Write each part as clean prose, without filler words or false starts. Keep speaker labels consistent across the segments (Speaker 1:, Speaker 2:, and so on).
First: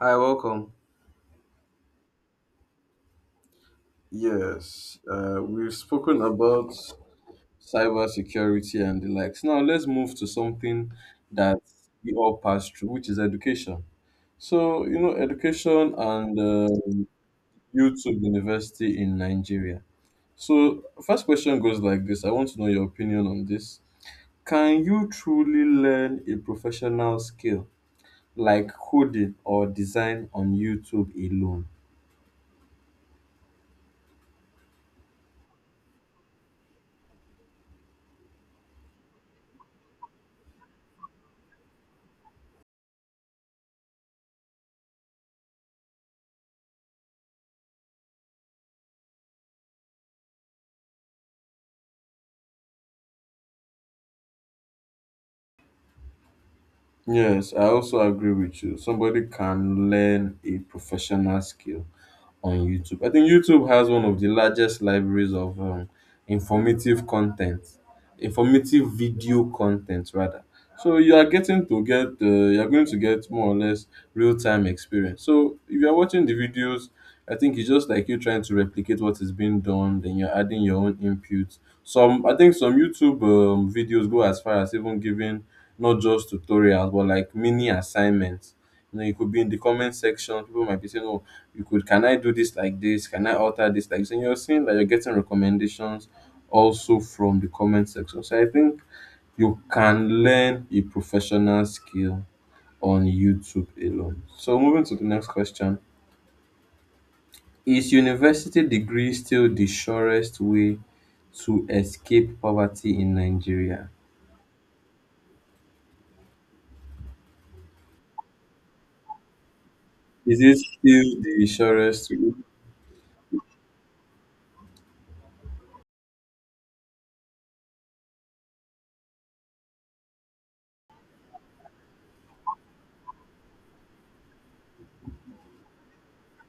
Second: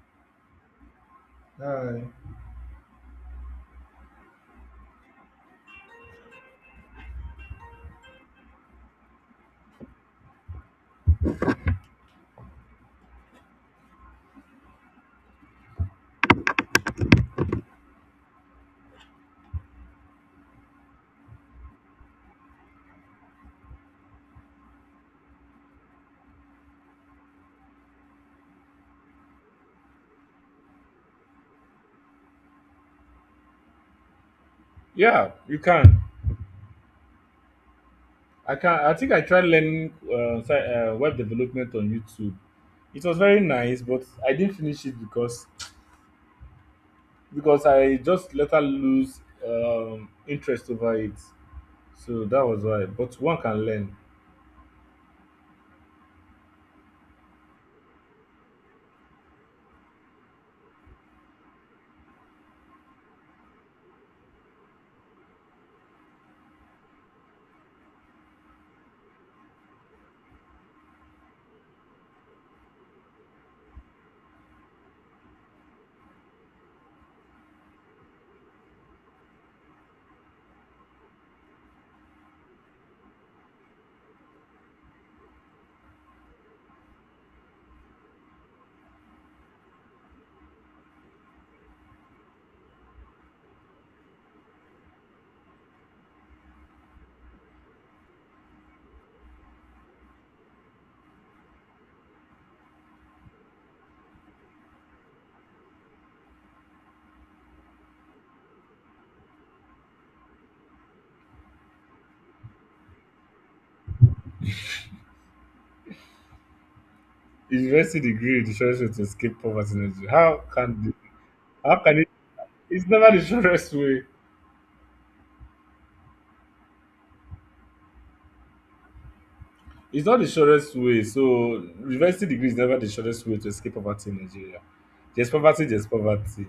Speaker 1: Hi, welcome.
Speaker 2: Uh,
Speaker 1: Yes, we've spoken about cybersecurity and the likes. Now let's move to something that we all pass through, which is education. Education and YouTube University in Nigeria. So first question goes like this: I want to know your opinion on this. Can you truly learn a professional skill like coding or design on YouTube alone?
Speaker 2: Yeah, you can. I can. I think I tried learning web development on YouTube. It was very nice, but I didn't finish it because I just into. So that why. But one can learn.
Speaker 1: Yes, I also agree with you. Somebody can learn a professional skill, on YouTube. I think YouTube has one of the largest libraries of informative content, informative video content rather. So you are going to get more or less real time experience. So if you are watching the videos, I think it's just like you trying to replicate what is being done, then you're adding your own input. I think some YouTube videos go as far as even giving not just tutorials but like mini assignments. It could be in the comment section. People might be saying, "Oh, you could can I do this like this? Can I alter this like this?" And you're seeing that you're getting recommendations also from the comment section. So I think you can learn a professional skill on YouTube alone. So moving to the next question. Is university degree still the surest way to escape poverty in Nigeria?
Speaker 2: University degree is the surest way to escape poverty in Nigeria.
Speaker 1: Is it still the
Speaker 2: How can it?
Speaker 1: surest way?
Speaker 2: It's never the surest way. It's not the shortest way. So university degree is never the shortest way to escape poverty in Nigeria. There's poverty, there's poverty.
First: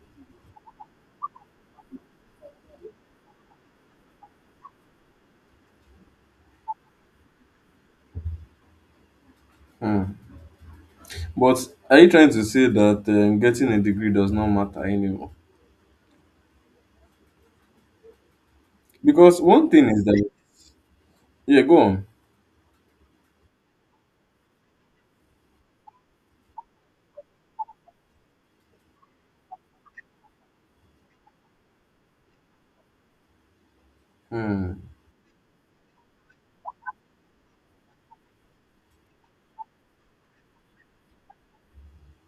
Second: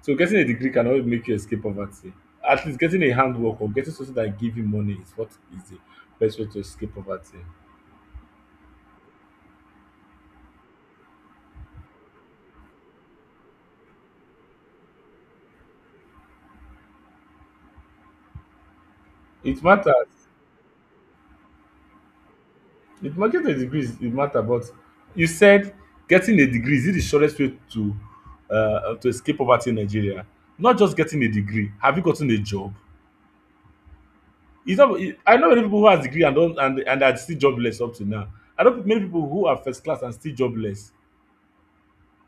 Speaker 2: So getting a degree can always make you escape poverty. At least getting a handwork or getting something that give you money is what is the best way to escape poverty.
Speaker 1: Hmm. But are you trying to say that getting a degree does not matter anymore? Because
Speaker 2: It
Speaker 1: one thing is
Speaker 2: matters.
Speaker 1: that, yeah, go on.
Speaker 2: Getting a degree it matter, but you said getting a degree is it the shortest way to escape poverty in Nigeria? Not just getting a degree. Have you gotten a job?
Speaker 1: Hmm.
Speaker 2: It's not. I know many people who has degree and don't and are still jobless up to now. I know many people who are first class and still jobless.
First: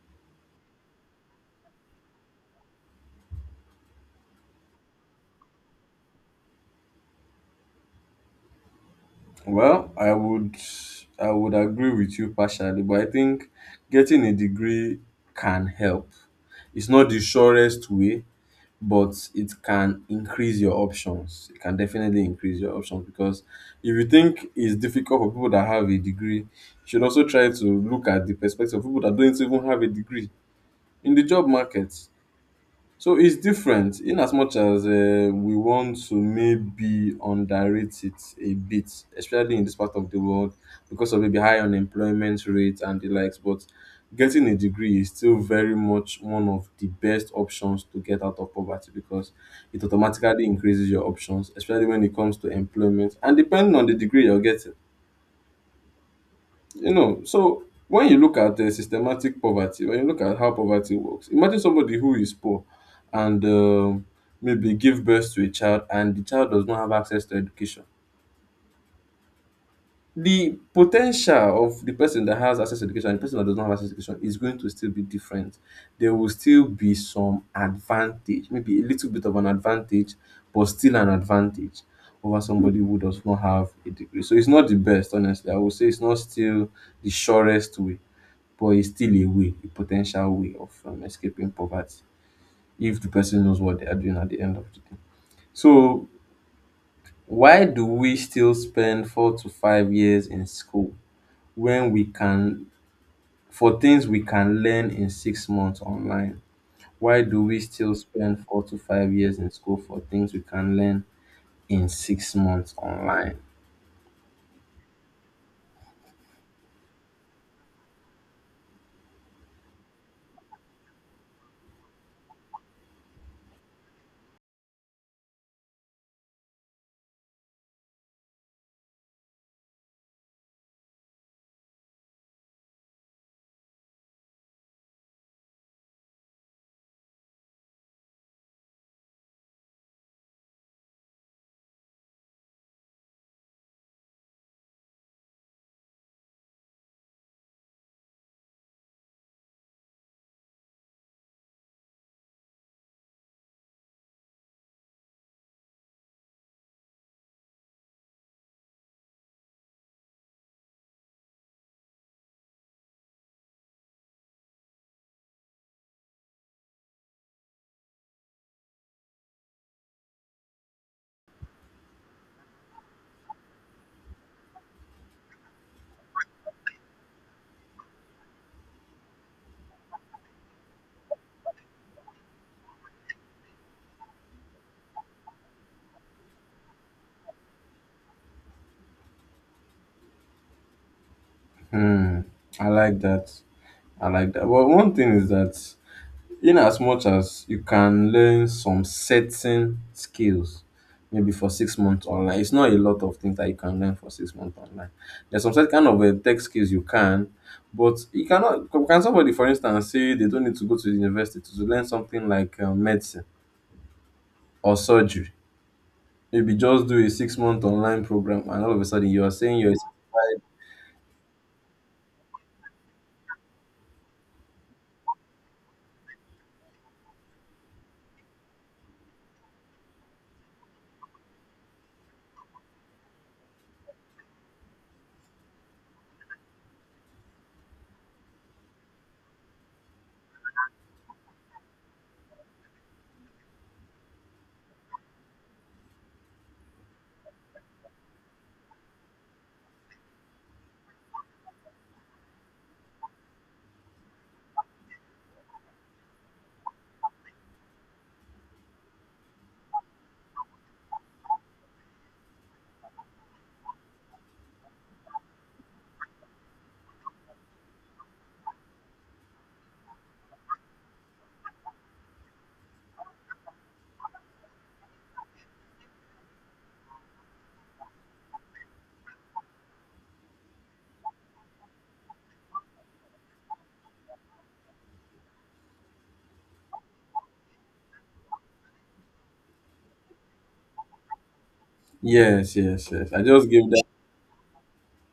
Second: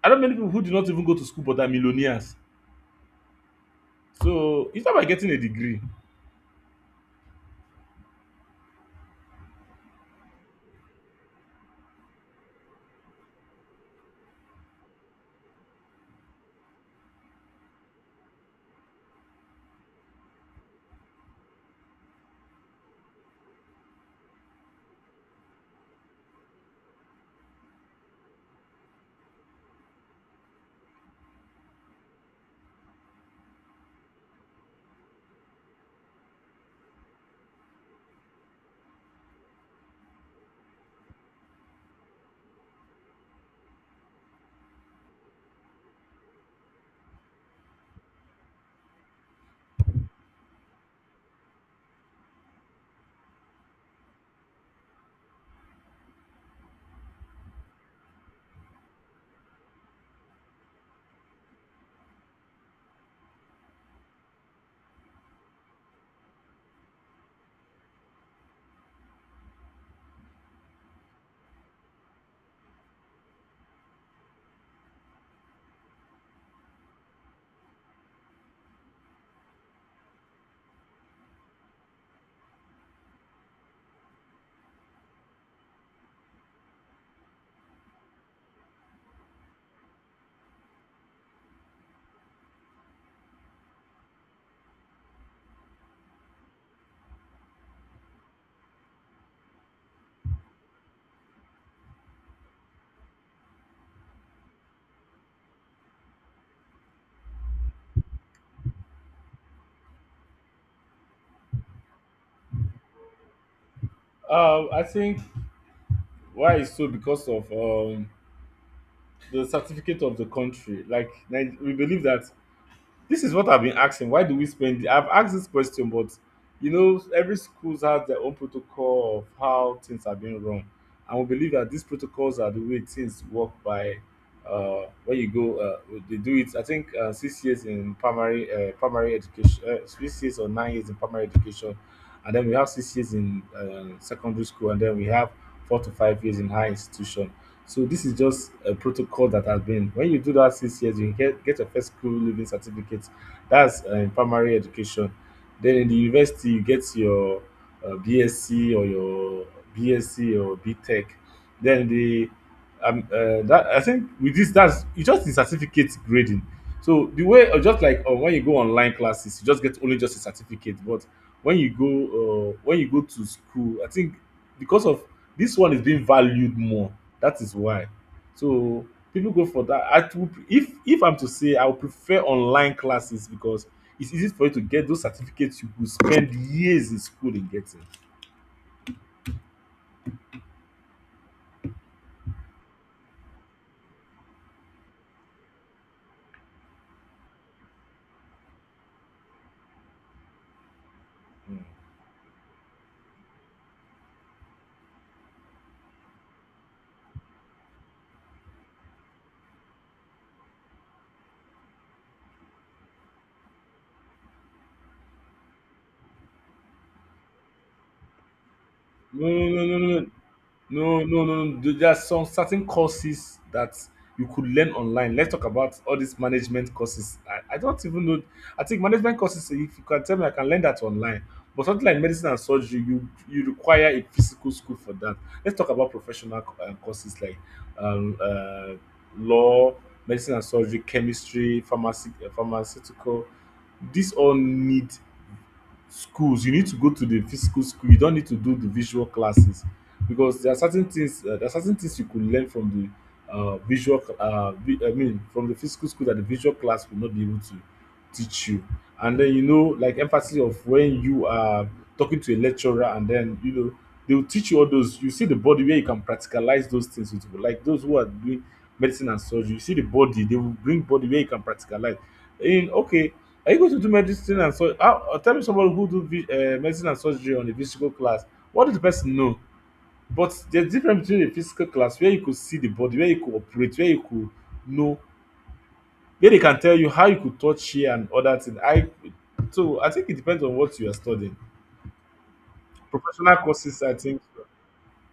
Speaker 2: I know many people who did not even go to school but are millionaires. So it's not by getting a degree.
Speaker 1: Well, I would agree with you partially, but I think getting a degree can help. It's not the surest way, but it can increase your options. It can definitely increase your options because if you think it's difficult for people that have a degree, you should also try to look at the perspective of people that don't even have a degree in the job market. So it's different in as much as we want to maybe underrate it a bit, especially in this part of the world because of maybe high unemployment rate and the likes. But getting a degree is still very much one of the best options to get out of poverty because it automatically increases your options, especially when it comes to employment. And depending on the degree you're getting, so when you look at systematic poverty, when you look at how poverty works, imagine somebody who is poor and maybe give birth to a child and the child does not have access to education. The potential of the person that has access to education and the person that does not have access to education is going to still be different. There will still be some advantage, maybe a little bit of an advantage, but still an advantage over somebody who does not have a degree. So it's not the best. Honestly, I would say it's not still the surest way, but it's still a way, a potential way of escaping poverty if the person knows what they are doing at the end of the day. So why do we still spend 4 to 5 years in school when we can for things we can learn in 6 months online? Why do we still spend 4 to 5 years in school for things we can learn in 6 months online?
Speaker 2: I think why it's so because of the certificate of the country. We believe that. This is what I've been asking. Why do we spend? I've asked this question, but every schools has their own protocol of how things are being run, and we believe that these protocols are the way things work by. When you go, they do it. I think 6 years in primary, primary education, 6 years or 9 years in primary education, and then we have 6 years in secondary school, and then we have 4 to 5 years in high institution. So this is just a protocol that has been. When you do that 6 years, you get your first school leaving certificate. That's in primary education. Then in the university, you get your uh, BSc or your BSc or BTech. Then the that I think with this, that's you just the certificate grading. So the way, or just like when you go online classes, you just get only just a certificate. But when you go to school, I think because of this one is being valued more. That is why. So people go for that. I would, if I'm to say, I would prefer online classes because it's easy for you to get those certificates you could spend years in school in getting.
Speaker 1: Hmm, I like that. I like that. Well, one thing is that in as much as you can learn some certain skills maybe for 6 months online, it's not a lot of things that you can learn for 6 months online. There's some certain kind of tech skills you can, but you cannot. Can somebody, for instance, say they don't need to go to university to learn something like medicine or surgery, maybe just do a 6-month online program, and all of a sudden you
Speaker 2: No,
Speaker 1: are saying
Speaker 2: no,
Speaker 1: you're...
Speaker 2: no, no, no, no, no, no, no. There are some certain courses that you could learn online. Let's talk about all these management courses. I don't even know. I think management courses. If you can tell me, I can learn that online. But something like medicine and surgery, you require a physical school for that. Let's talk about professional courses like um, uh, law, medicine and surgery, chemistry, pharmacy, pharmaceutical. These all need schools. You need to go to the physical school. You don't need to do the visual classes because there are certain things you could learn from the visual I mean from the physical school that the visual class will not be able to teach you. And then like emphasis of when you are talking to a lecturer, and then they will teach you all those. You see the body where you can practicalize those things with people, like those who are doing medicine and surgery. You see the body. They will bring body where you can practicalize in. Okay. Are you going to do medicine and so? Tell me someone who do medicine and surgery on a physical class. What did the person know? But there's difference between a physical class where you could see the body, where you could operate, where you could know, where they can tell you how you could touch here and other things. I So I think it depends on what you are studying.
Speaker 1: Yes, yes, yes, yes, i
Speaker 2: Professional
Speaker 1: just gave
Speaker 2: courses, I think.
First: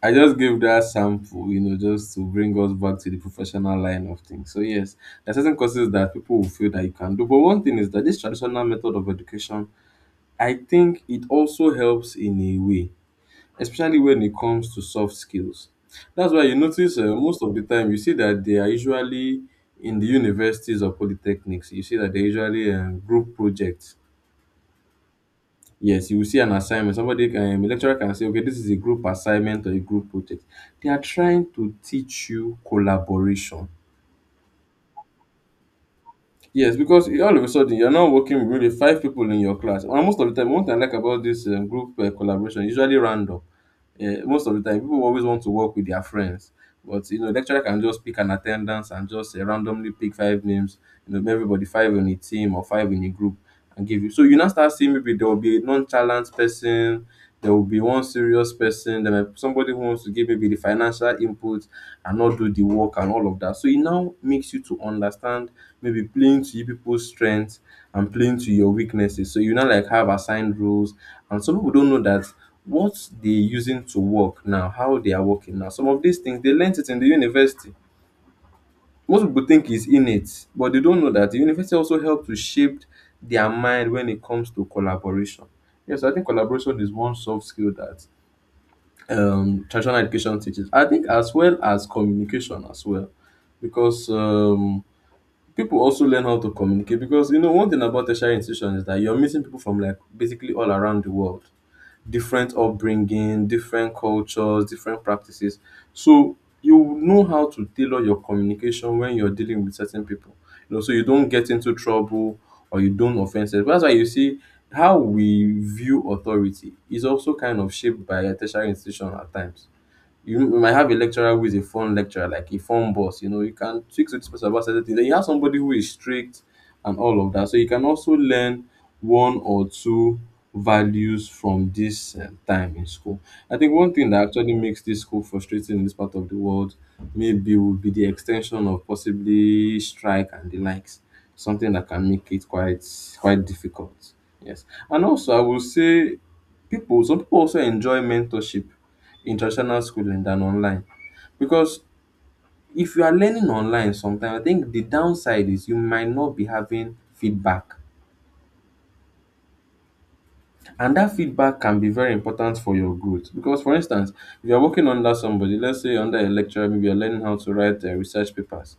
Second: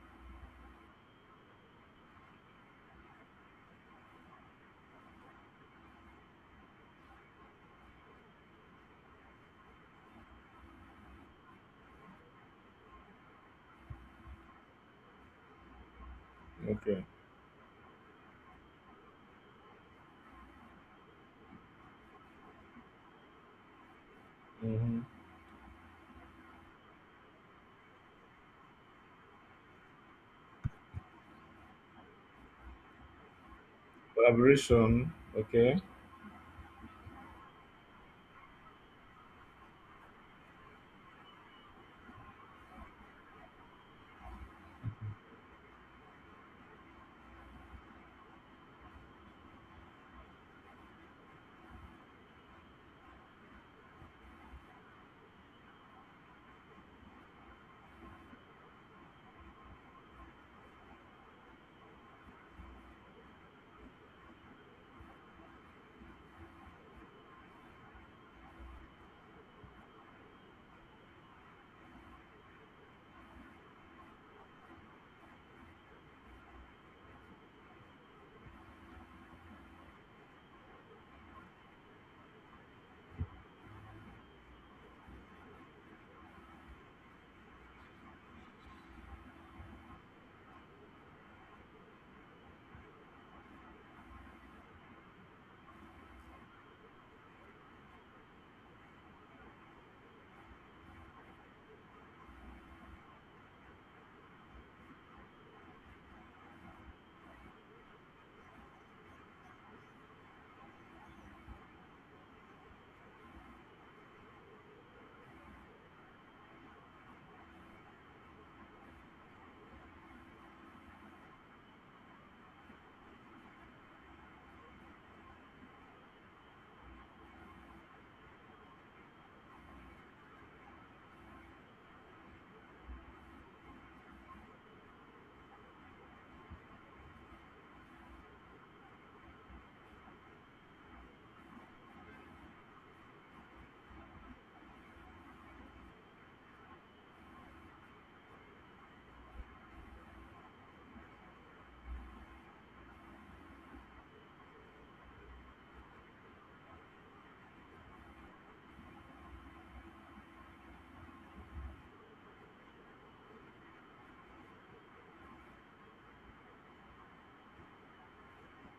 Speaker 1: I just gave that sample, you know, just to bring us back to the professional line of things. So yes, there are certain courses that people will feel that you can do. But one thing is that this traditional method of education, I think it also helps in a way, especially when it comes to soft skills. That's why you notice
Speaker 2: Okay.
Speaker 1: most of the time you see that they are usually in the universities or polytechnics. You see that they are usually group projects.
Speaker 2: Hmm.
Speaker 1: Yes, you will see an assignment. Somebody A lecturer can say, okay, this is a group assignment or a group project. They are trying to teach you collaboration.
Speaker 2: Collaboration. Okay.
Speaker 1: Yes, because all of a sudden you're not working with really five people in your class. And most of the time, one thing I like about this group collaboration, usually random. Most of the time, people always want to work with their friends, but you know, lecturer can just pick an attendance and just randomly pick five names. You know, everybody five in a team or five in a group, and give you. So you now start seeing maybe there will be a nonchalant person, there will be one serious person, there might be somebody who wants to give maybe the financial input and not do the work and all of that. So it now makes you to understand maybe playing to you people's strengths and playing to your weaknesses. So you now like have assigned roles, and some people don't know that what they're using to work now, how they are working now. Some of these things they learnt it in the university. Most people think is innate, but they don't know that the university also helps to shape their mind when it comes to collaboration. Yes, I think collaboration is one soft skill that traditional education teaches. I think as well as communication as well, because people also learn how to communicate, because one thing about tertiary institutions is that you're meeting people from like basically all around the world, different upbringing, different cultures, different practices. So you know how to tailor your communication when you're dealing with certain people. So you don't get into trouble or you don't offend yourself. That's why you see how we view authority is also kind of shaped by a tertiary institution at times. You might have a lecturer who is a fun lecturer, like a fun boss. You know, you can speak to this person about certain things. Then you have somebody who is strict and all of that. So you can also learn one or two values from this time in school. I think one thing that actually makes this school frustrating in this part of the world maybe would be the extension of possibly strike and the likes. Something that can make it quite quite difficult. Yes. And also I will say people some people also enjoy mentorship in traditional schooling than online, because if you are learning online sometimes, I think the downside is you might not be having feedback, and that feedback can be very important for your growth. Because for instance, if you're working under somebody, let's say under a lecturer, maybe you're learning how to write research papers,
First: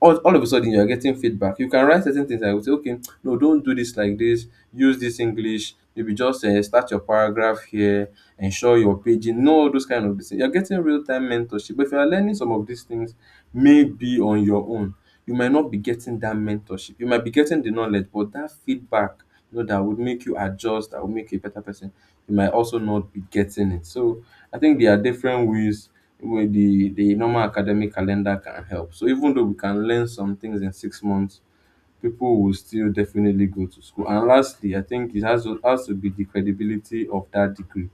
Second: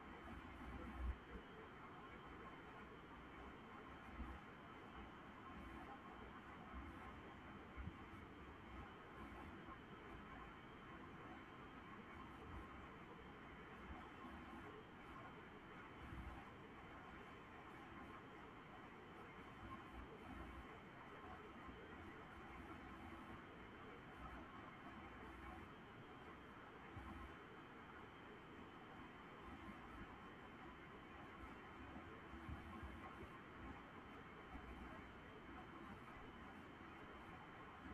Speaker 1: all of a sudden you are getting feedback. You can write certain things I would say, okay, no, don't do this like this. Use this English. Maybe just start your paragraph here. Ensure your paging. No, those kind of things. You're getting real time mentorship. But if you are learning some of these things, maybe on your own, you might not be getting that mentorship. You might be getting the knowledge, but that feedback, you know, that would make you adjust, that would make you a better person. You might also not be getting it. So I think there are different ways where the normal academic calendar can help. So even though we can learn some things in 6 months, people will still definitely go to school. And lastly, I think it has to be the credibility of that degree,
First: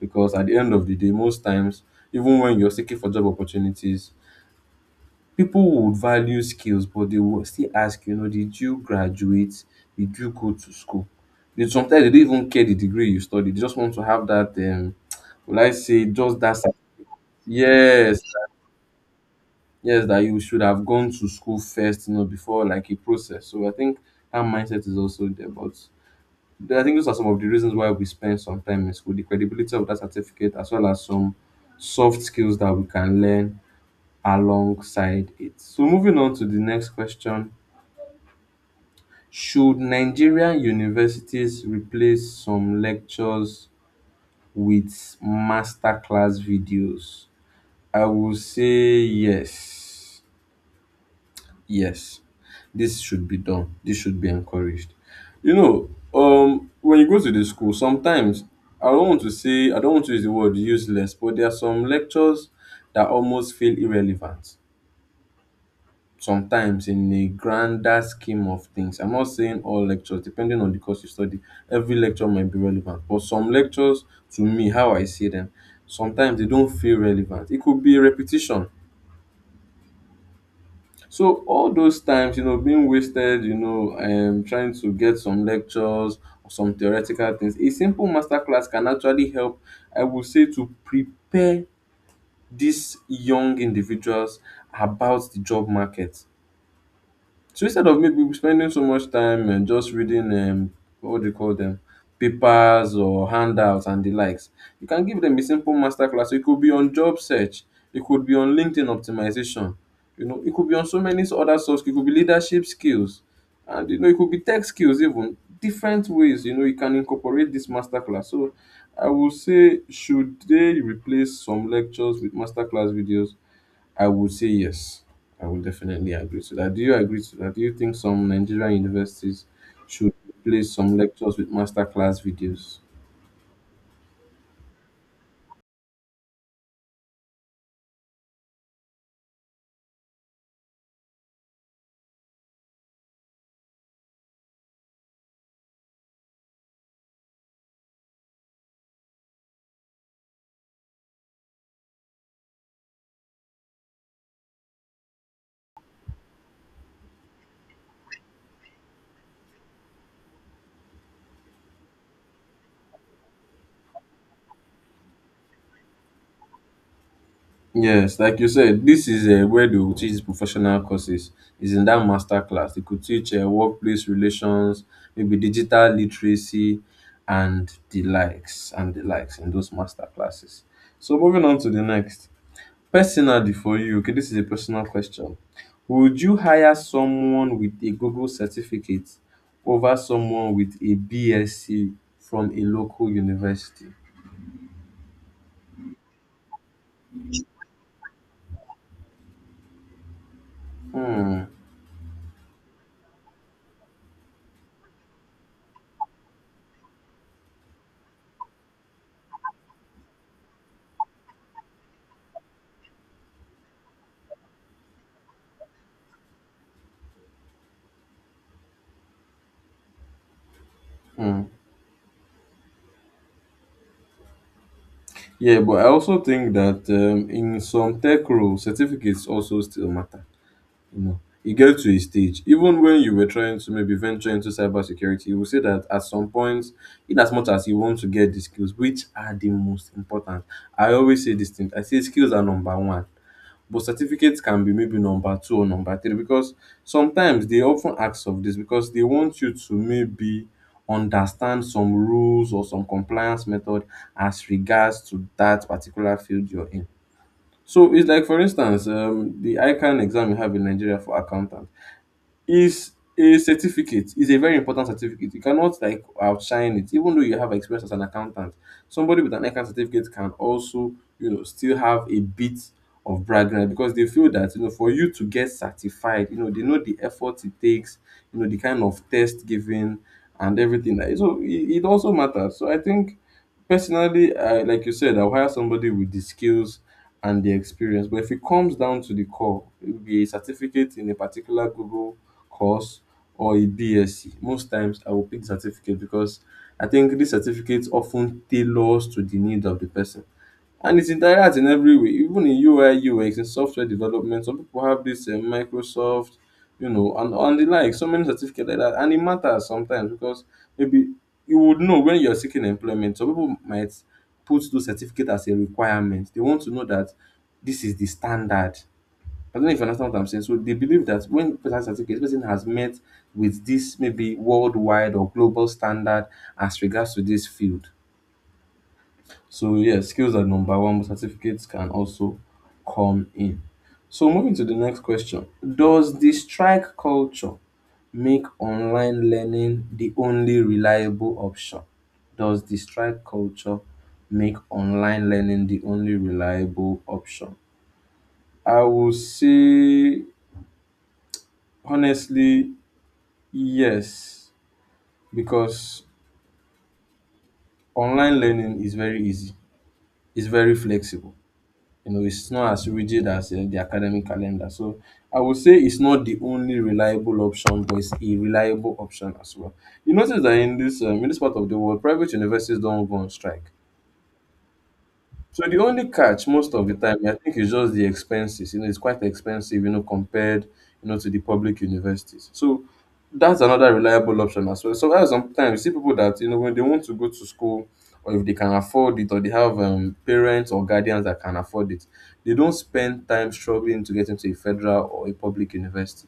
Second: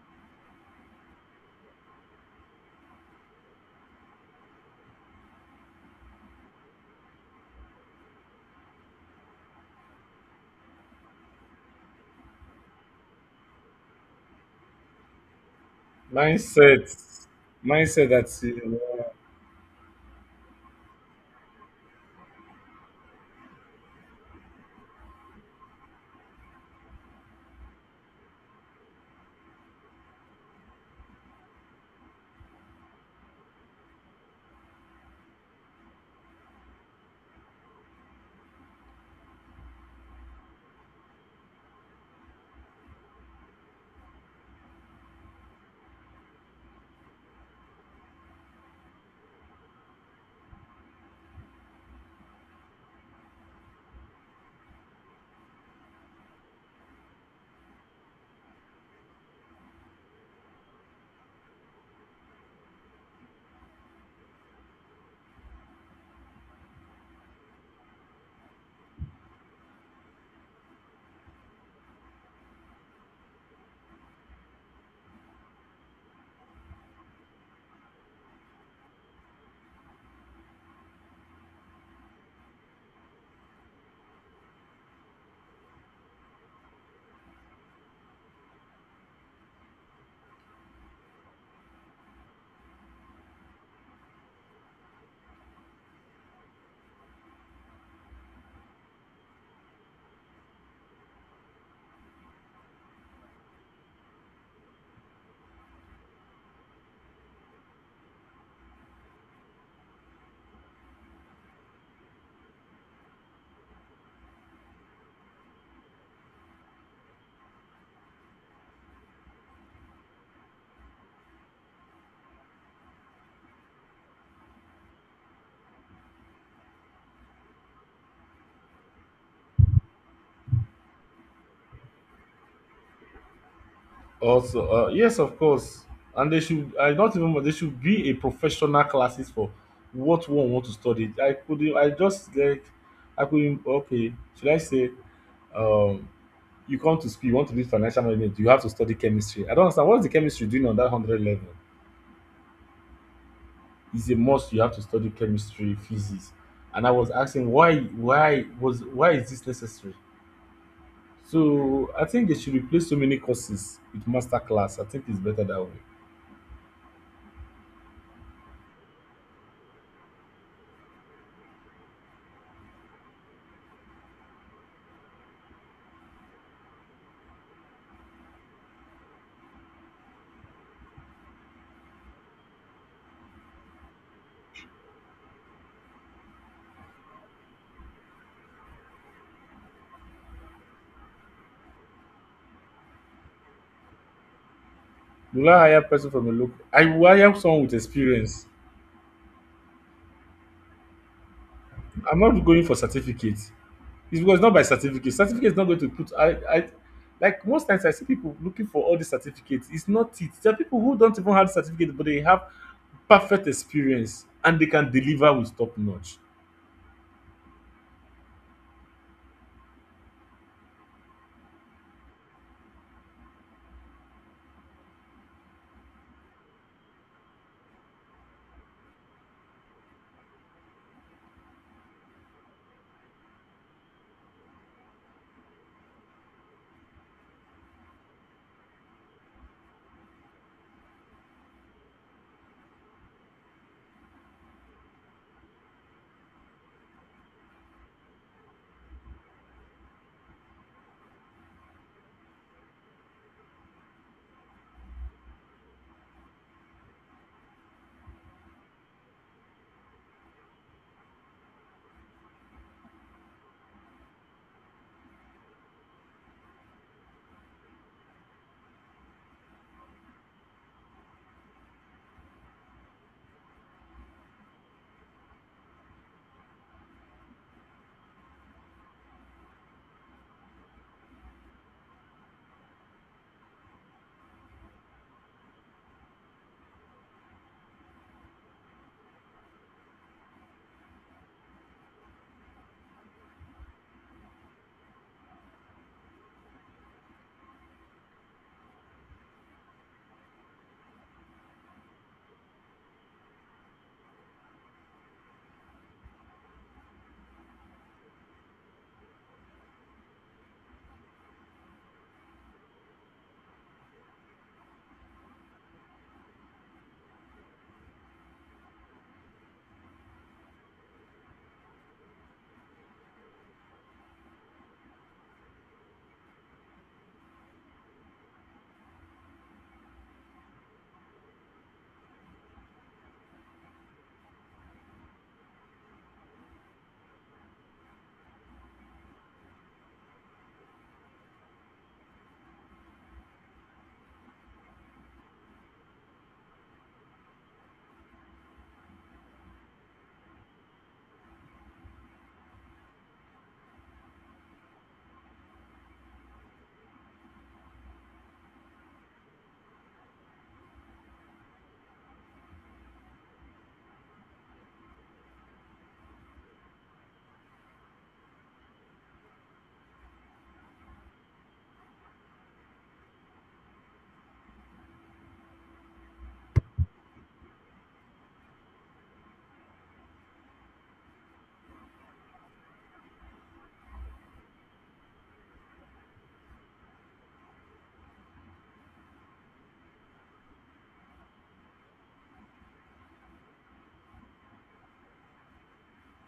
Speaker 1: because at the end of the day, most times, even when you're seeking for job opportunities, people would value skills, but they will still ask, you know, did you graduate? Did you go to school? They sometimes they don't even care the degree you study. They just want to have that will I say just that
Speaker 2: Mindset. Mindset.
Speaker 1: yes,
Speaker 2: That's it.
Speaker 1: yes, that you should have gone to school first, you know, before, like a process. So I think that mindset is also there. But I think those are some of the reasons why we spend some time in school: the credibility of that certificate, as well as some soft skills that we can learn alongside it. So moving on to the next question: should Nigerian universities replace some lectures with masterclass videos? I will say yes. Yes, this should be done. This should be encouraged. You know, when you go to the school, sometimes I don't want to say, I don't want to use the word useless, but there are some lectures that almost feel irrelevant. Sometimes in the grander scheme of things, I'm not saying all lectures, depending on the course you study, every lecture might be relevant. But some lectures, to me, how I see them, sometimes they don't feel relevant. It could be repetition. So all those times, being wasted, trying to get some lectures or some theoretical things, a simple masterclass can actually help, I would say, to prepare these young individuals about the job market. So instead of maybe spending so much time and just reading what do you call them, papers or handouts and the likes, you can give them a simple masterclass. So it could be on job search, it could be on LinkedIn optimization, you know, it could be on so many other sources. It could be leadership skills, and you know, it could be tech skills even. Different ways, you know, you can incorporate this masterclass. So I would say, should they replace some lectures with masterclass videos? I would say yes. I would definitely agree to that. Do you agree to that? Do you think some Nigerian universities should replace some lectures with masterclass videos?
Speaker 2: Also, yes, of course. And they should, I don't even, they should be a professional classes for what one want to study. I could, I just like, I could, okay, should I say, um, you come to school, you want to do financial management, you have to study chemistry. I don't understand. What's the chemistry doing on that 100 level? It's a must. You have to study chemistry, physics. And I was asking why is this necessary? So I think they should replace so many courses with master class. I think it's better that way.
Speaker 1: Yes, like you said, this is where they will teach professional courses. Is in that master class. They could teach workplace relations, maybe digital literacy, and the likes in those master classes. So moving on to the next. Personally for you, okay, this is a personal question. Would you hire someone with a Google certificate over someone with a BSc from a local university?
Speaker 2: Will I hire person from a local? I will hire someone with experience.
Speaker 1: Hmm.
Speaker 2: I'm not going for certificate. It's because not by certificate. Certificate is not going to put. I like most times I see people looking for all the certificates. It's not it. There are people who don't even have certificate, but they have perfect experience and they can deliver with top notch.
Speaker 1: Hmm. Yeah, but I also think that in some tech roles, certificates also still matter. Know, e get to a stage, even when you were trying to maybe venture into cybersecurity, you will say that at some point, in as much as you want to get the skills, which are the most important. I always say this thing. I say skills are number one, but certificates can be maybe number two or number three, because sometimes they often ask of this because they want you to maybe understand some rules or some compliance method as regards to that particular field you're in. So it's like, for instance, the ICANN exam you have in Nigeria for accountant is a certificate, is a very important certificate. You cannot like outshine it even though you have experience as an accountant. Somebody with an account certificate can also, you know, still have a bit of brag right because they feel that, you know, for you to get certified, you know, they know the effort it takes, you know, the kind of test given and everything. Like so it also matters. So I think personally, I like you said, I'll hire somebody with the skills and the experience. But if it comes down to the core, it will be a certificate in a particular Google course or a BSc. Most times, I will pick the certificate because I think this certificate often tailors to the need of the person and it's interacts in every way, even in ui ux, in software development. Some people have this microsoft, you know, and the like. So many certificate like that, and it matters sometimes because maybe you would know when you're seeking employment some people might put those certificate as a requirement. They want to know that this is the standard. I don't know if you understand what I'm saying. So they believe that when person has certificate, this person has met with this maybe worldwide or global standard as regards to this field. So yeah, skills are number one, but certificates can also come in. So moving to the next question. Does the strike culture make online learning the only reliable option? Does the strike culture make online learning the only reliable option? I will say honestly, yes, because online learning is very easy, it's very flexible. You know, it's not as rigid as the academic calendar. So I would say it's not the only reliable option, but it's a reliable option as well. You notice that in this part of the world, private universities don't go on strike. So the only catch most of the time, I think, is just the expenses. You know, it's quite expensive, you know, compared, you know, to the public universities. So that's another reliable option as well. So that's sometimes you see people that, you know, when they want to go to school or if they can afford it or they have parents or guardians that can afford it, they don't spend time struggling to get into a federal or a public university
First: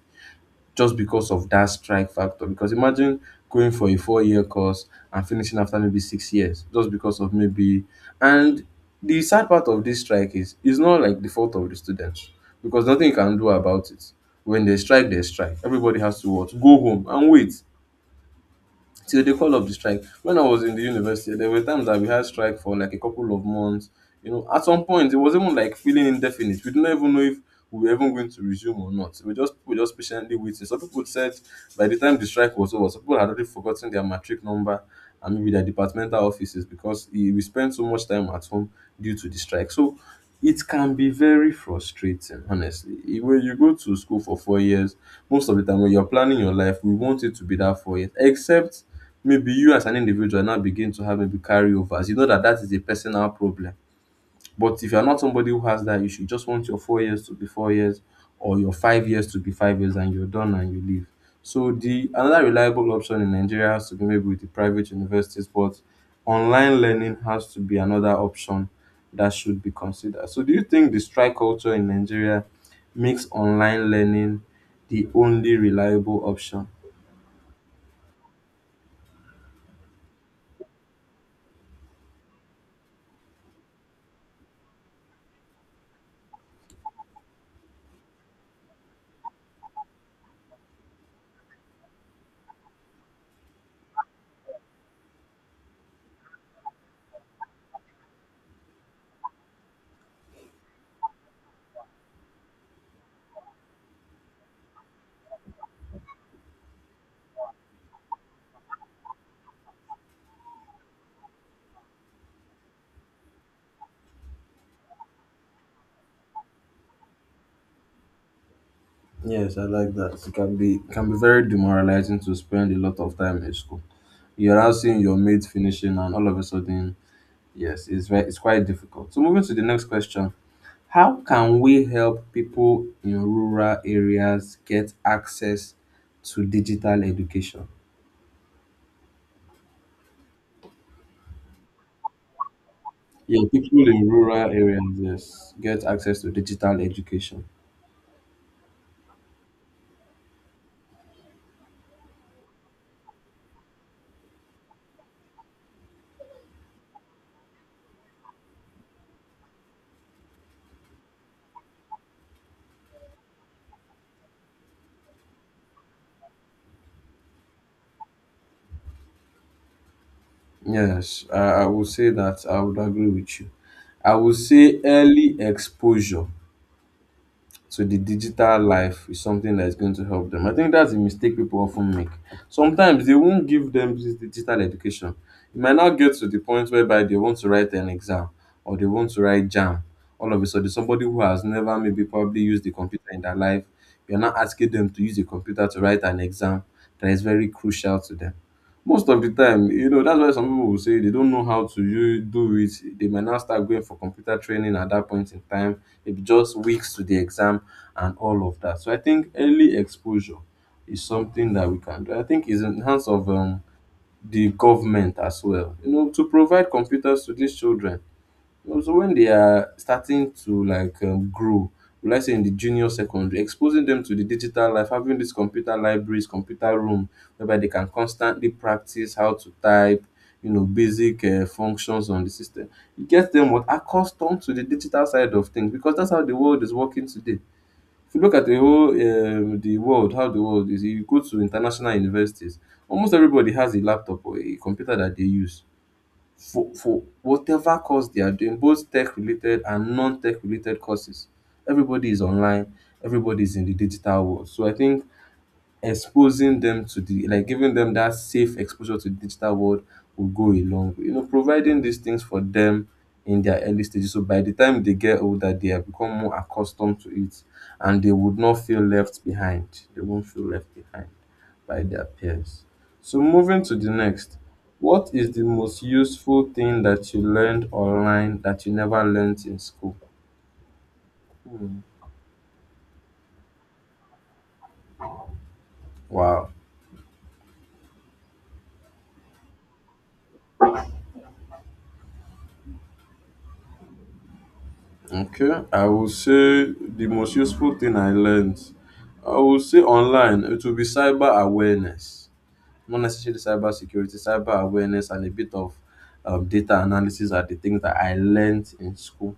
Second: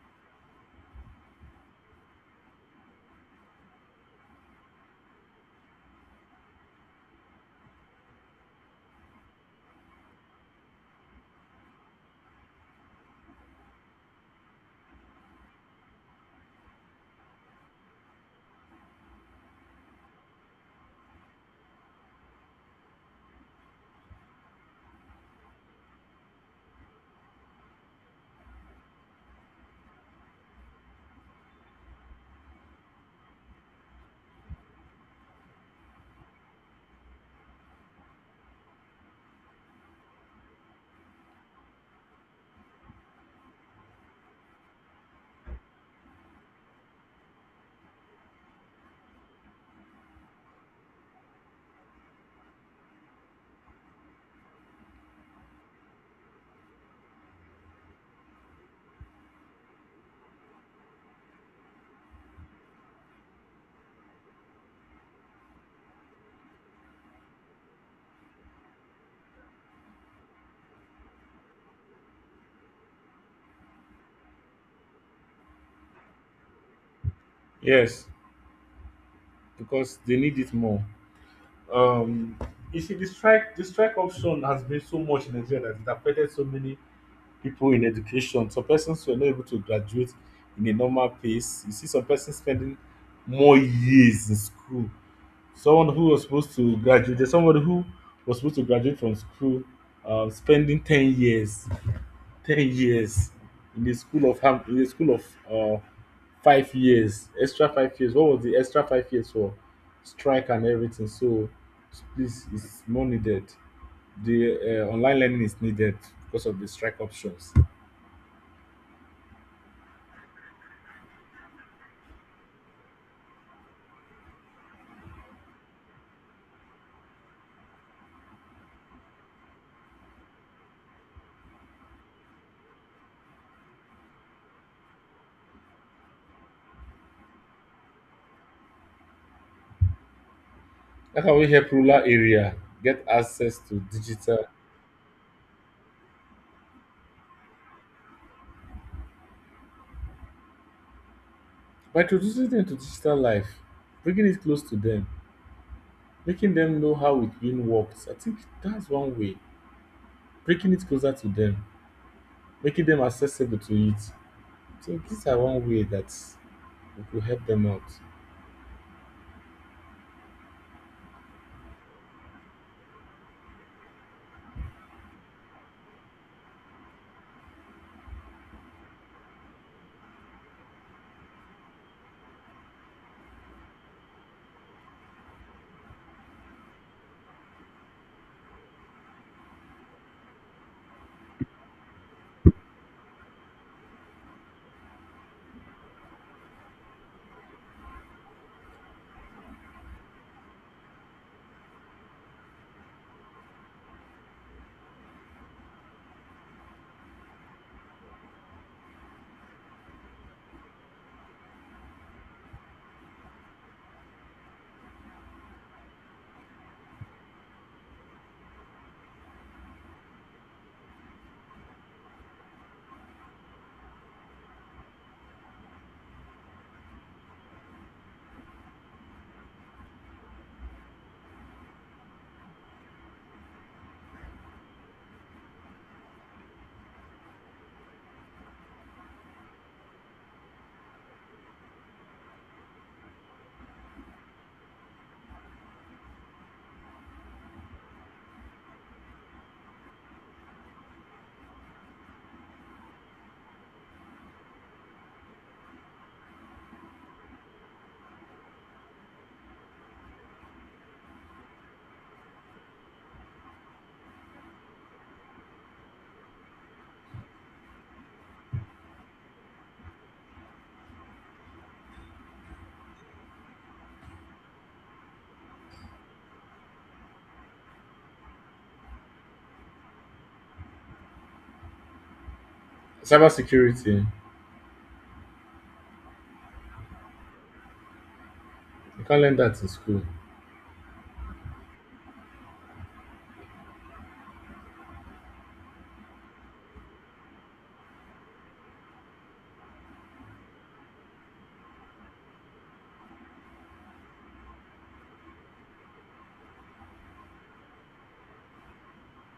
Speaker 1: just because of that strike factor. Because imagine going for a 4 year course and finishing after maybe 6 years just because of maybe. And the sad part of this strike is it's not like the fault of the students, because nothing you can do about it. When they strike, they strike. Everybody has to what? Go home and wait till they call up the strike. When I was in the university, there were times that we had strike for like a couple of months. You know, at some point it was even like feeling indefinite. We didn't even know if we were even going to resume or not. We just patiently waiting. Some people said by the time the strike was over, some people had already forgotten their matric number and maybe their departmental offices because eh, we spent so much time at home due to the strike. So it can be very frustrating honestly. When you go to school for 4 years, most of the time when you're planning your life, we want it to be that 4 years, except maybe you as an individual now begin to have maybe carryovers. You know that that is a personal problem. But if you're not somebody who has that issue, you just want your 4 years to be 4 years or your 5 years to be 5 years and you're done and you leave. So the another reliable option in Nigeria has to be maybe with the private universities, but online learning has to be another option that should be considered. So do you think the strike culture in Nigeria makes online learning the only reliable option?
Speaker 2: Yes, because they need it more. Um, you see, the strike option has been so much in Nigeria that it affected so many people in education. Some persons were not able to graduate in a normal pace. You see some persons spending more years in school. Someone who was supposed to graduate, there's somebody who was supposed to graduate from school, spending 10 years, 10 years in the school of ham, in the school of uh, 5 years, extra 5 years. What was the extra 5 years for? Strike and everything. So this is more needed. The online learning is needed because of the strike options.
Speaker 1: Yes, I like that. It can be very demoralizing to spend a lot of time in school. You're now seeing your mates finishing and all of a sudden. Yes, it's very, it's quite difficult. So moving to the next question, how can we help people in rural areas get access to digital education?
Speaker 2: That's how can we help rural area get
Speaker 1: Yeah,
Speaker 2: access to
Speaker 1: people in
Speaker 2: digital
Speaker 1: rural areas, yes, get access to digital education.
Speaker 2: by introducing them to digital life, bringing it close to them, making them know how it being works. I think that's one way. Bringing it closer to them, making them accessible to it. I think these are one way that we could help them out.
Speaker 1: Yes, I will say that I would agree with you. I would say early exposure to the digital life is something that is going to help them. I think that's a mistake people often make. Sometimes they won't give them this digital education. It might not get to the point whereby they want to write an exam or they want to write jam. All of a sudden, somebody who has never maybe probably used the computer in their life, you're now asking them to use a computer to write an exam that is very crucial to them. Most of the time, you know, that's why some people will say they don't know how to you do it. They might now start going for computer training at that point in time. Maybe just weeks to the exam and all of that. So I think early exposure is something that we can do. I think is in the hands of the government as well. You know, to provide computers to these children no, so when they are starting to like grow, will I say in the junior secondary, exposing them to the digital life, having these computer libraries, computer room, whereby they can constantly practice how to type, you know, basic functions on the system. It gets them what accustomed to the digital side of things because that's how the world is working today. If you look at the whole the world, how the world is, you go to international universities, almost everybody has a laptop or a computer that they use for whatever course they are doing, both tech related and non-tech related courses. Everybody is online, everybody is in the digital world. So I think exposing them to the like giving them that safe exposure to the digital world will go a long way. You know, providing these things for them in their early stages. So by the time they get older, they have become more accustomed to it and they would not feel left behind. They won't feel left behind by their peers. So moving to the next. What is the most useful thing that you learned online that you never learned in school? Hmm.
Speaker 2: Cyber security,
Speaker 1: Wow.
Speaker 2: you can't learn that in school.
Speaker 1: Okay, I would say the most useful thing I learned, I would say online, it will be cyber awareness, not necessarily cyber security, cyber awareness, and a bit of data analysis are the things that I learned in school,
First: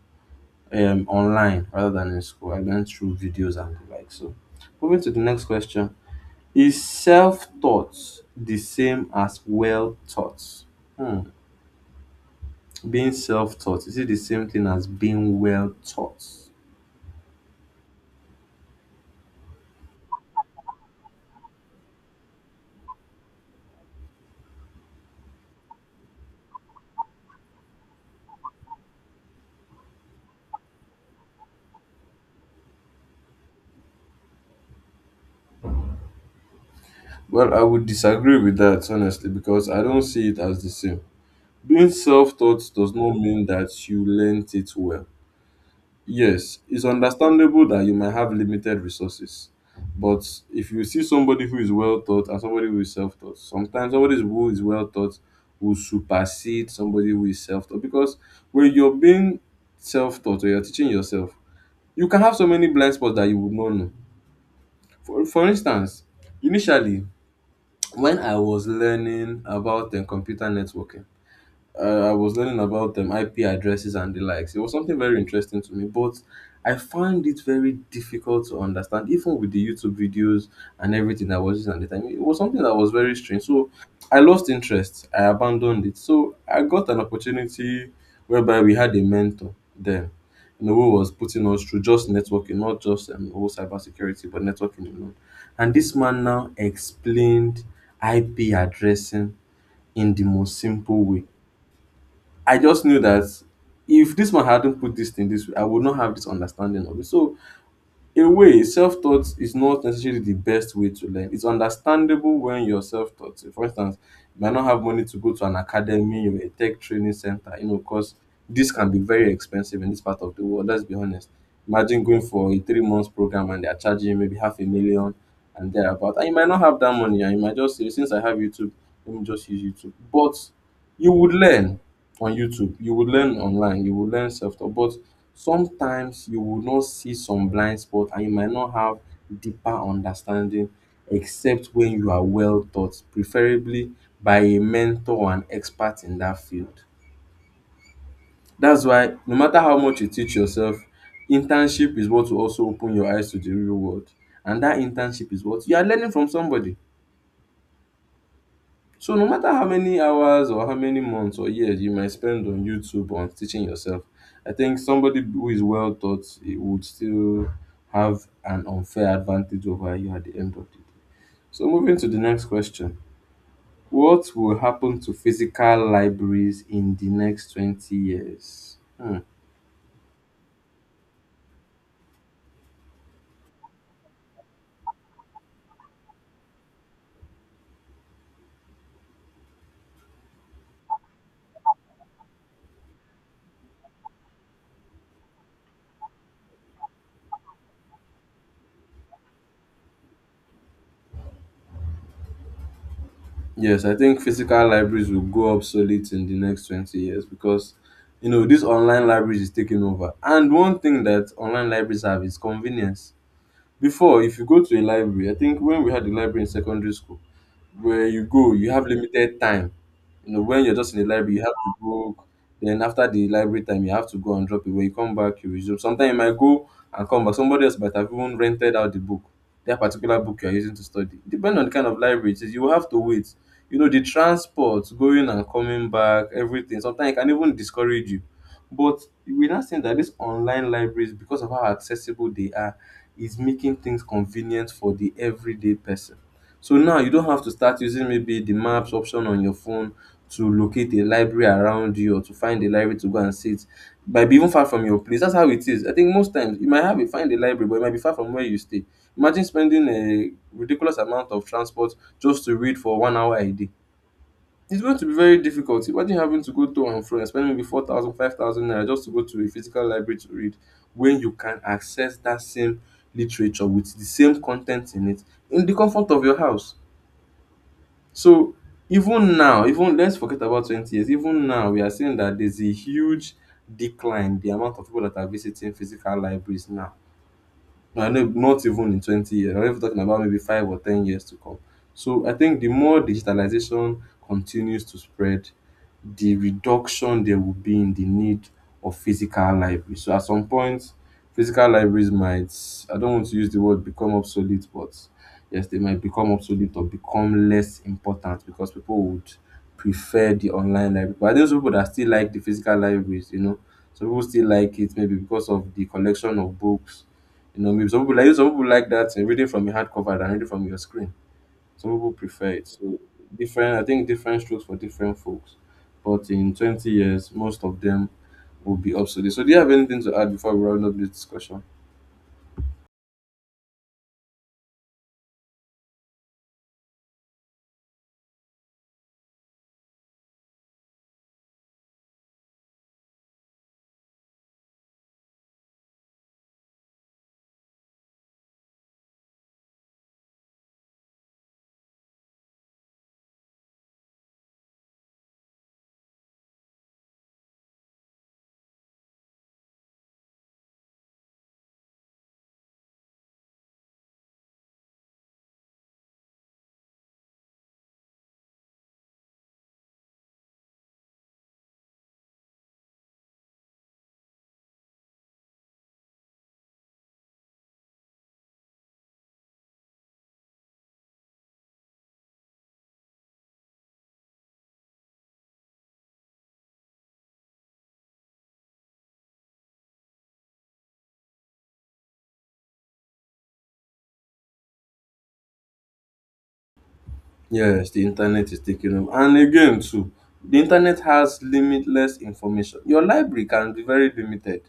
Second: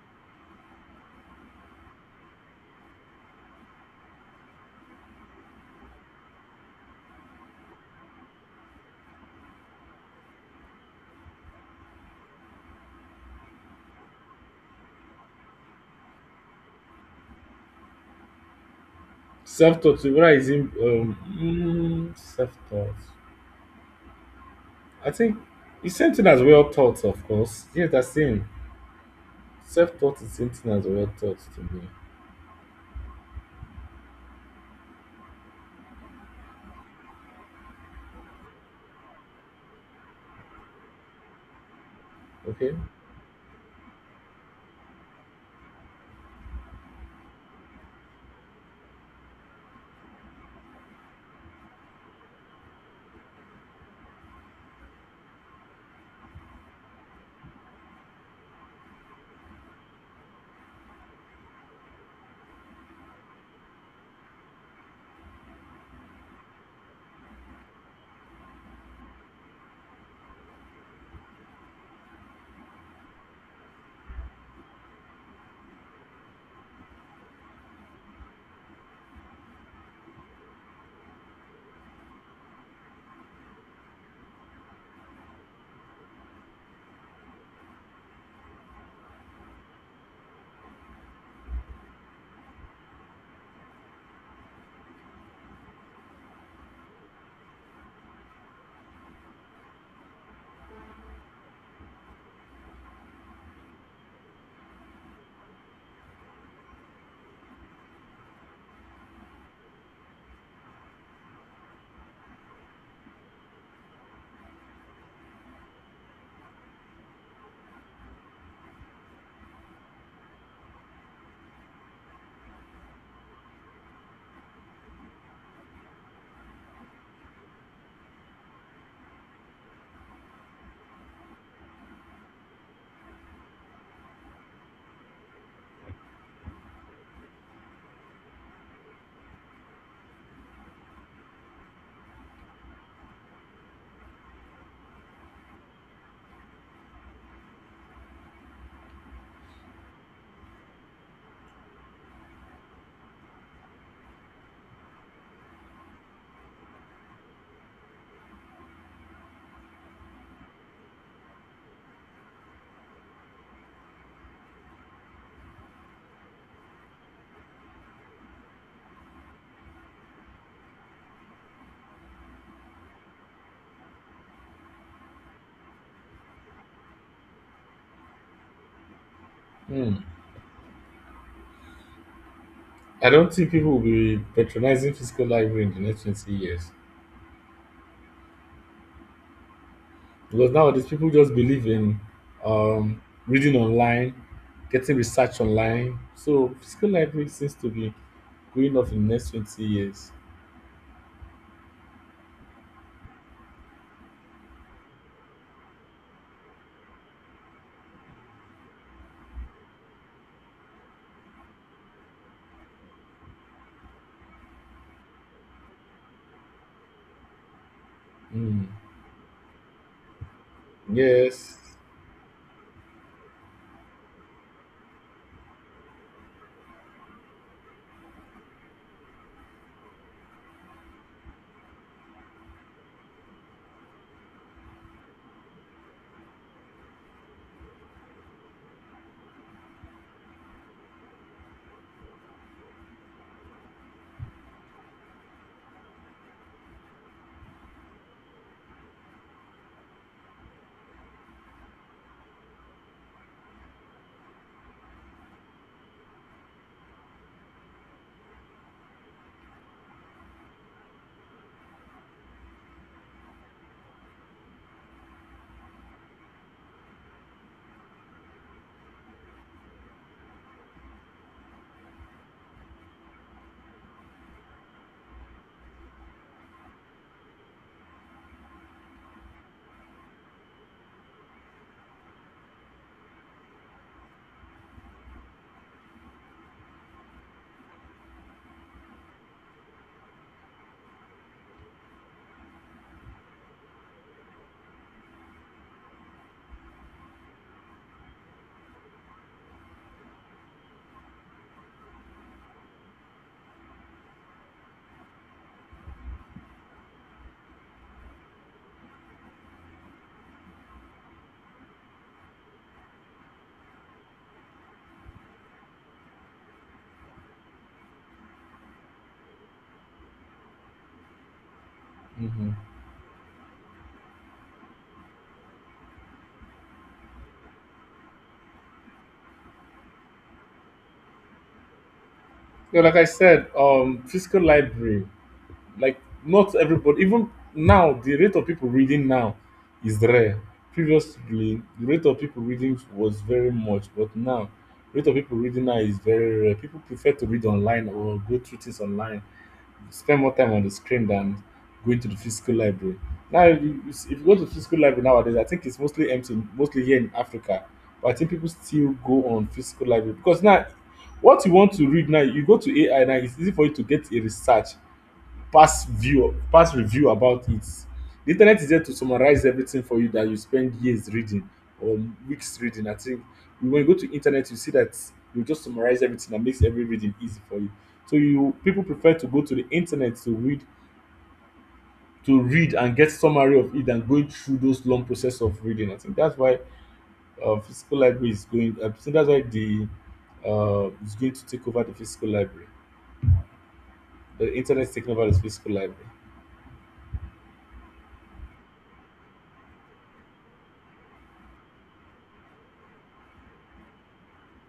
Speaker 1: online rather than in school. I learned through videos and the like. So, moving to the next question. Is self taught the same as well taught? Hmm. Being self taught, is it the same thing as being well taught?
Speaker 2: Self taught, whether it's in self taught. I think it's same thing as well taught, of course. Yes, that's same. Self taught is same thing as well taught to me.
Speaker 1: Well, I would disagree with that honestly because I don't see it as the same. Being self taught
Speaker 2: Okay.
Speaker 1: does not mean that you learnt it well. Yes, it's understandable that you might have limited resources, but if you see somebody who is well taught and somebody who is self taught, sometimes somebody who is well taught will supersede somebody who is self taught because when you're being self taught or you're teaching yourself, you can have so many blind spots that you would not know. For instance, initially, when I was learning about computer networking, I was learning about them IP addresses and the likes. It was something very interesting to me, but I found it very difficult to understand, even with the YouTube videos and everything I was using at the time. It was something that was very strange. So I lost interest. I abandoned it. So I got an opportunity whereby we had a mentor then, you know, who was putting us through just networking, not just whole cybersecurity, but networking alone. And this man now explained IP addressing in the most simple way. I just knew that if this man hadn't put this thing this way, I would not have this understanding of it. So, in a way, self taught is not necessarily the best way to learn. It's understandable when you're self taught. For instance, you might not have money to go to an academy or a tech training center, you know, because this can be very expensive in this part of the world. Let's be honest. Imagine going for a 3 months program and they're charging you maybe half a million and thereabout. And you might not have that money and you might just say, since I have YouTube, let me just use YouTube. But you would learn on YouTube, you would learn online, you would learn self taught, but sometimes you will not see some blind spot and you might not have deeper understanding except when you are well taught, preferably by a mentor or an expert in that field. That's why no matter how much you teach yourself, internship is what will also open your eyes to the real world. And that internship is what you are learning from somebody. So no matter how many hours or how many months or years you might spend on YouTube or on teaching yourself, I think somebody who is well taught it would still have an unfair advantage over you at the end of the day. So moving to the next question. What will happen to physical libraries in the next 20 years? Hmm.
Speaker 2: Hmm. I don't think people will be patronizing physical library in the next 20 years because nowadays people just believe in um, reading online, getting research online. So physical library seems to be going off in the next 20 years.
Speaker 1: Yes, I think physical libraries will go obsolete in the next 20 years because you know this online libraries is taking over. And one thing that online libraries have is convenience. Before, if you go to a library, I think when we had a library in secondary school where you go,
Speaker 2: Hmm.
Speaker 1: you have limited time. You know, when you're just in the library, you have
Speaker 2: Yes.
Speaker 1: to book. Then after the library time, you have to go and drop it. When you come back, you resume. Sometimes you might go and come back. Somebody else might have even rented out the book, that particular book you're using to study. Depending on the kind of library it is, you will have to wait. You know, the transport, going and coming back, everything. Sometimes it can even discourage you. But we're not saying that these online libraries, because of how accessible they are, is making things convenient for the everyday person. So now you don't have to start using maybe the maps option on your phone to locate a library around you or to find a library to go and sit. Might be even far from your place. That's how it is. I think most times you might have a find a library, but it might be far from where you stay. Imagine spending a ridiculous amount of transport just to read for 1 hour a day. It's going to be very difficult. Imagine having to go to and fro and spending maybe 4,000, 5,000 naira just to go to a physical library to read when you can access that same literature with the same content in it in the comfort of your house. So even now, even let's forget about 20 years, even now we are seeing that there's a huge decline the amount of people that are visiting physical libraries now. No, no, not even in 20 years. I'm even talking about maybe 5 or 10 years to come. So I think the more digitalization continues to spread, the reduction there will be in the need of physical libraries. So at some point, physical libraries might, I don't want to use the word become obsolete, but yes, they might become obsolete or become less important because people would prefer the online library. But there's people that still like the physical libraries, you know. Some people still like it maybe because of the collection of books, you know, maybe Some people like that reading from a hardcover than reading from your screen. Some people prefer
Speaker 2: Hmm.
Speaker 1: it. So different. I think different strokes for different folks. But in 20 years, most of them will be obsolete. So do you have anything to add before we round up this discussion?
Speaker 2: Yeah, like I said, physical library. Like not everybody. Even now the rate of people reading now is rare. Previously the rate of people reading was very much, but now rate of people reading now is very rare. People prefer to read online or go through things online, spend more time on the screen than going to the physical library. Now if you go to the physical library nowadays I think it's mostly empty, mostly here in Africa. But I think people still go on physical library because now what you want to read now you go to AI. Now it's easy for you to get a research, past view, past review about it. The internet is there to summarize everything for you that you spend years reading or weeks reading. I think when you go to internet, you see that you just summarize everything and makes every reading easy for you. So you people prefer to go to the internet to read, and get summary of it than going through those long process of reading. I think that's why physical library is going. I think that's why the is going to take over the physical library. The internet is taking over the physical library.
Speaker 1: Yes, the internet is taking them. And again, too, the internet has limitless information. Your library can be very limited.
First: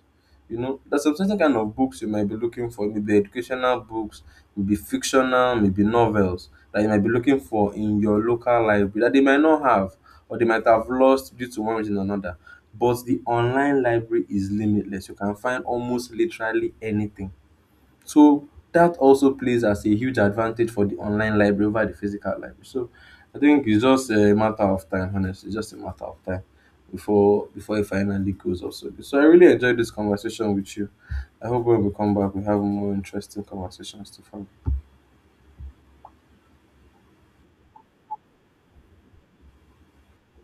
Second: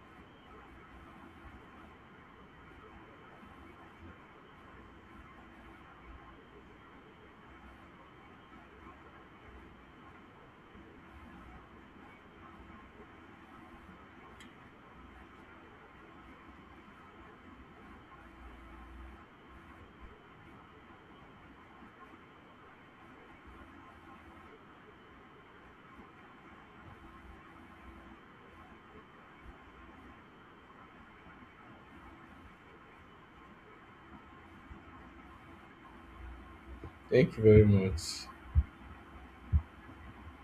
Speaker 1: You know, there's some certain kind of books you might be looking for, maybe educational books, maybe fictional, maybe novels that you might be looking for in your local library that they might not have or they might have lost due to one reason or another. But the online library is limitless. You can find almost literally anything. So that also plays as a huge advantage for the online library over the physical library. So I think it's just a matter of time, honestly. It's just a matter of time before it finally goes off. So I really enjoyed this conversation with you. I hope when we come back we have more interesting conversations to follow.
Speaker 2: Thank you very much.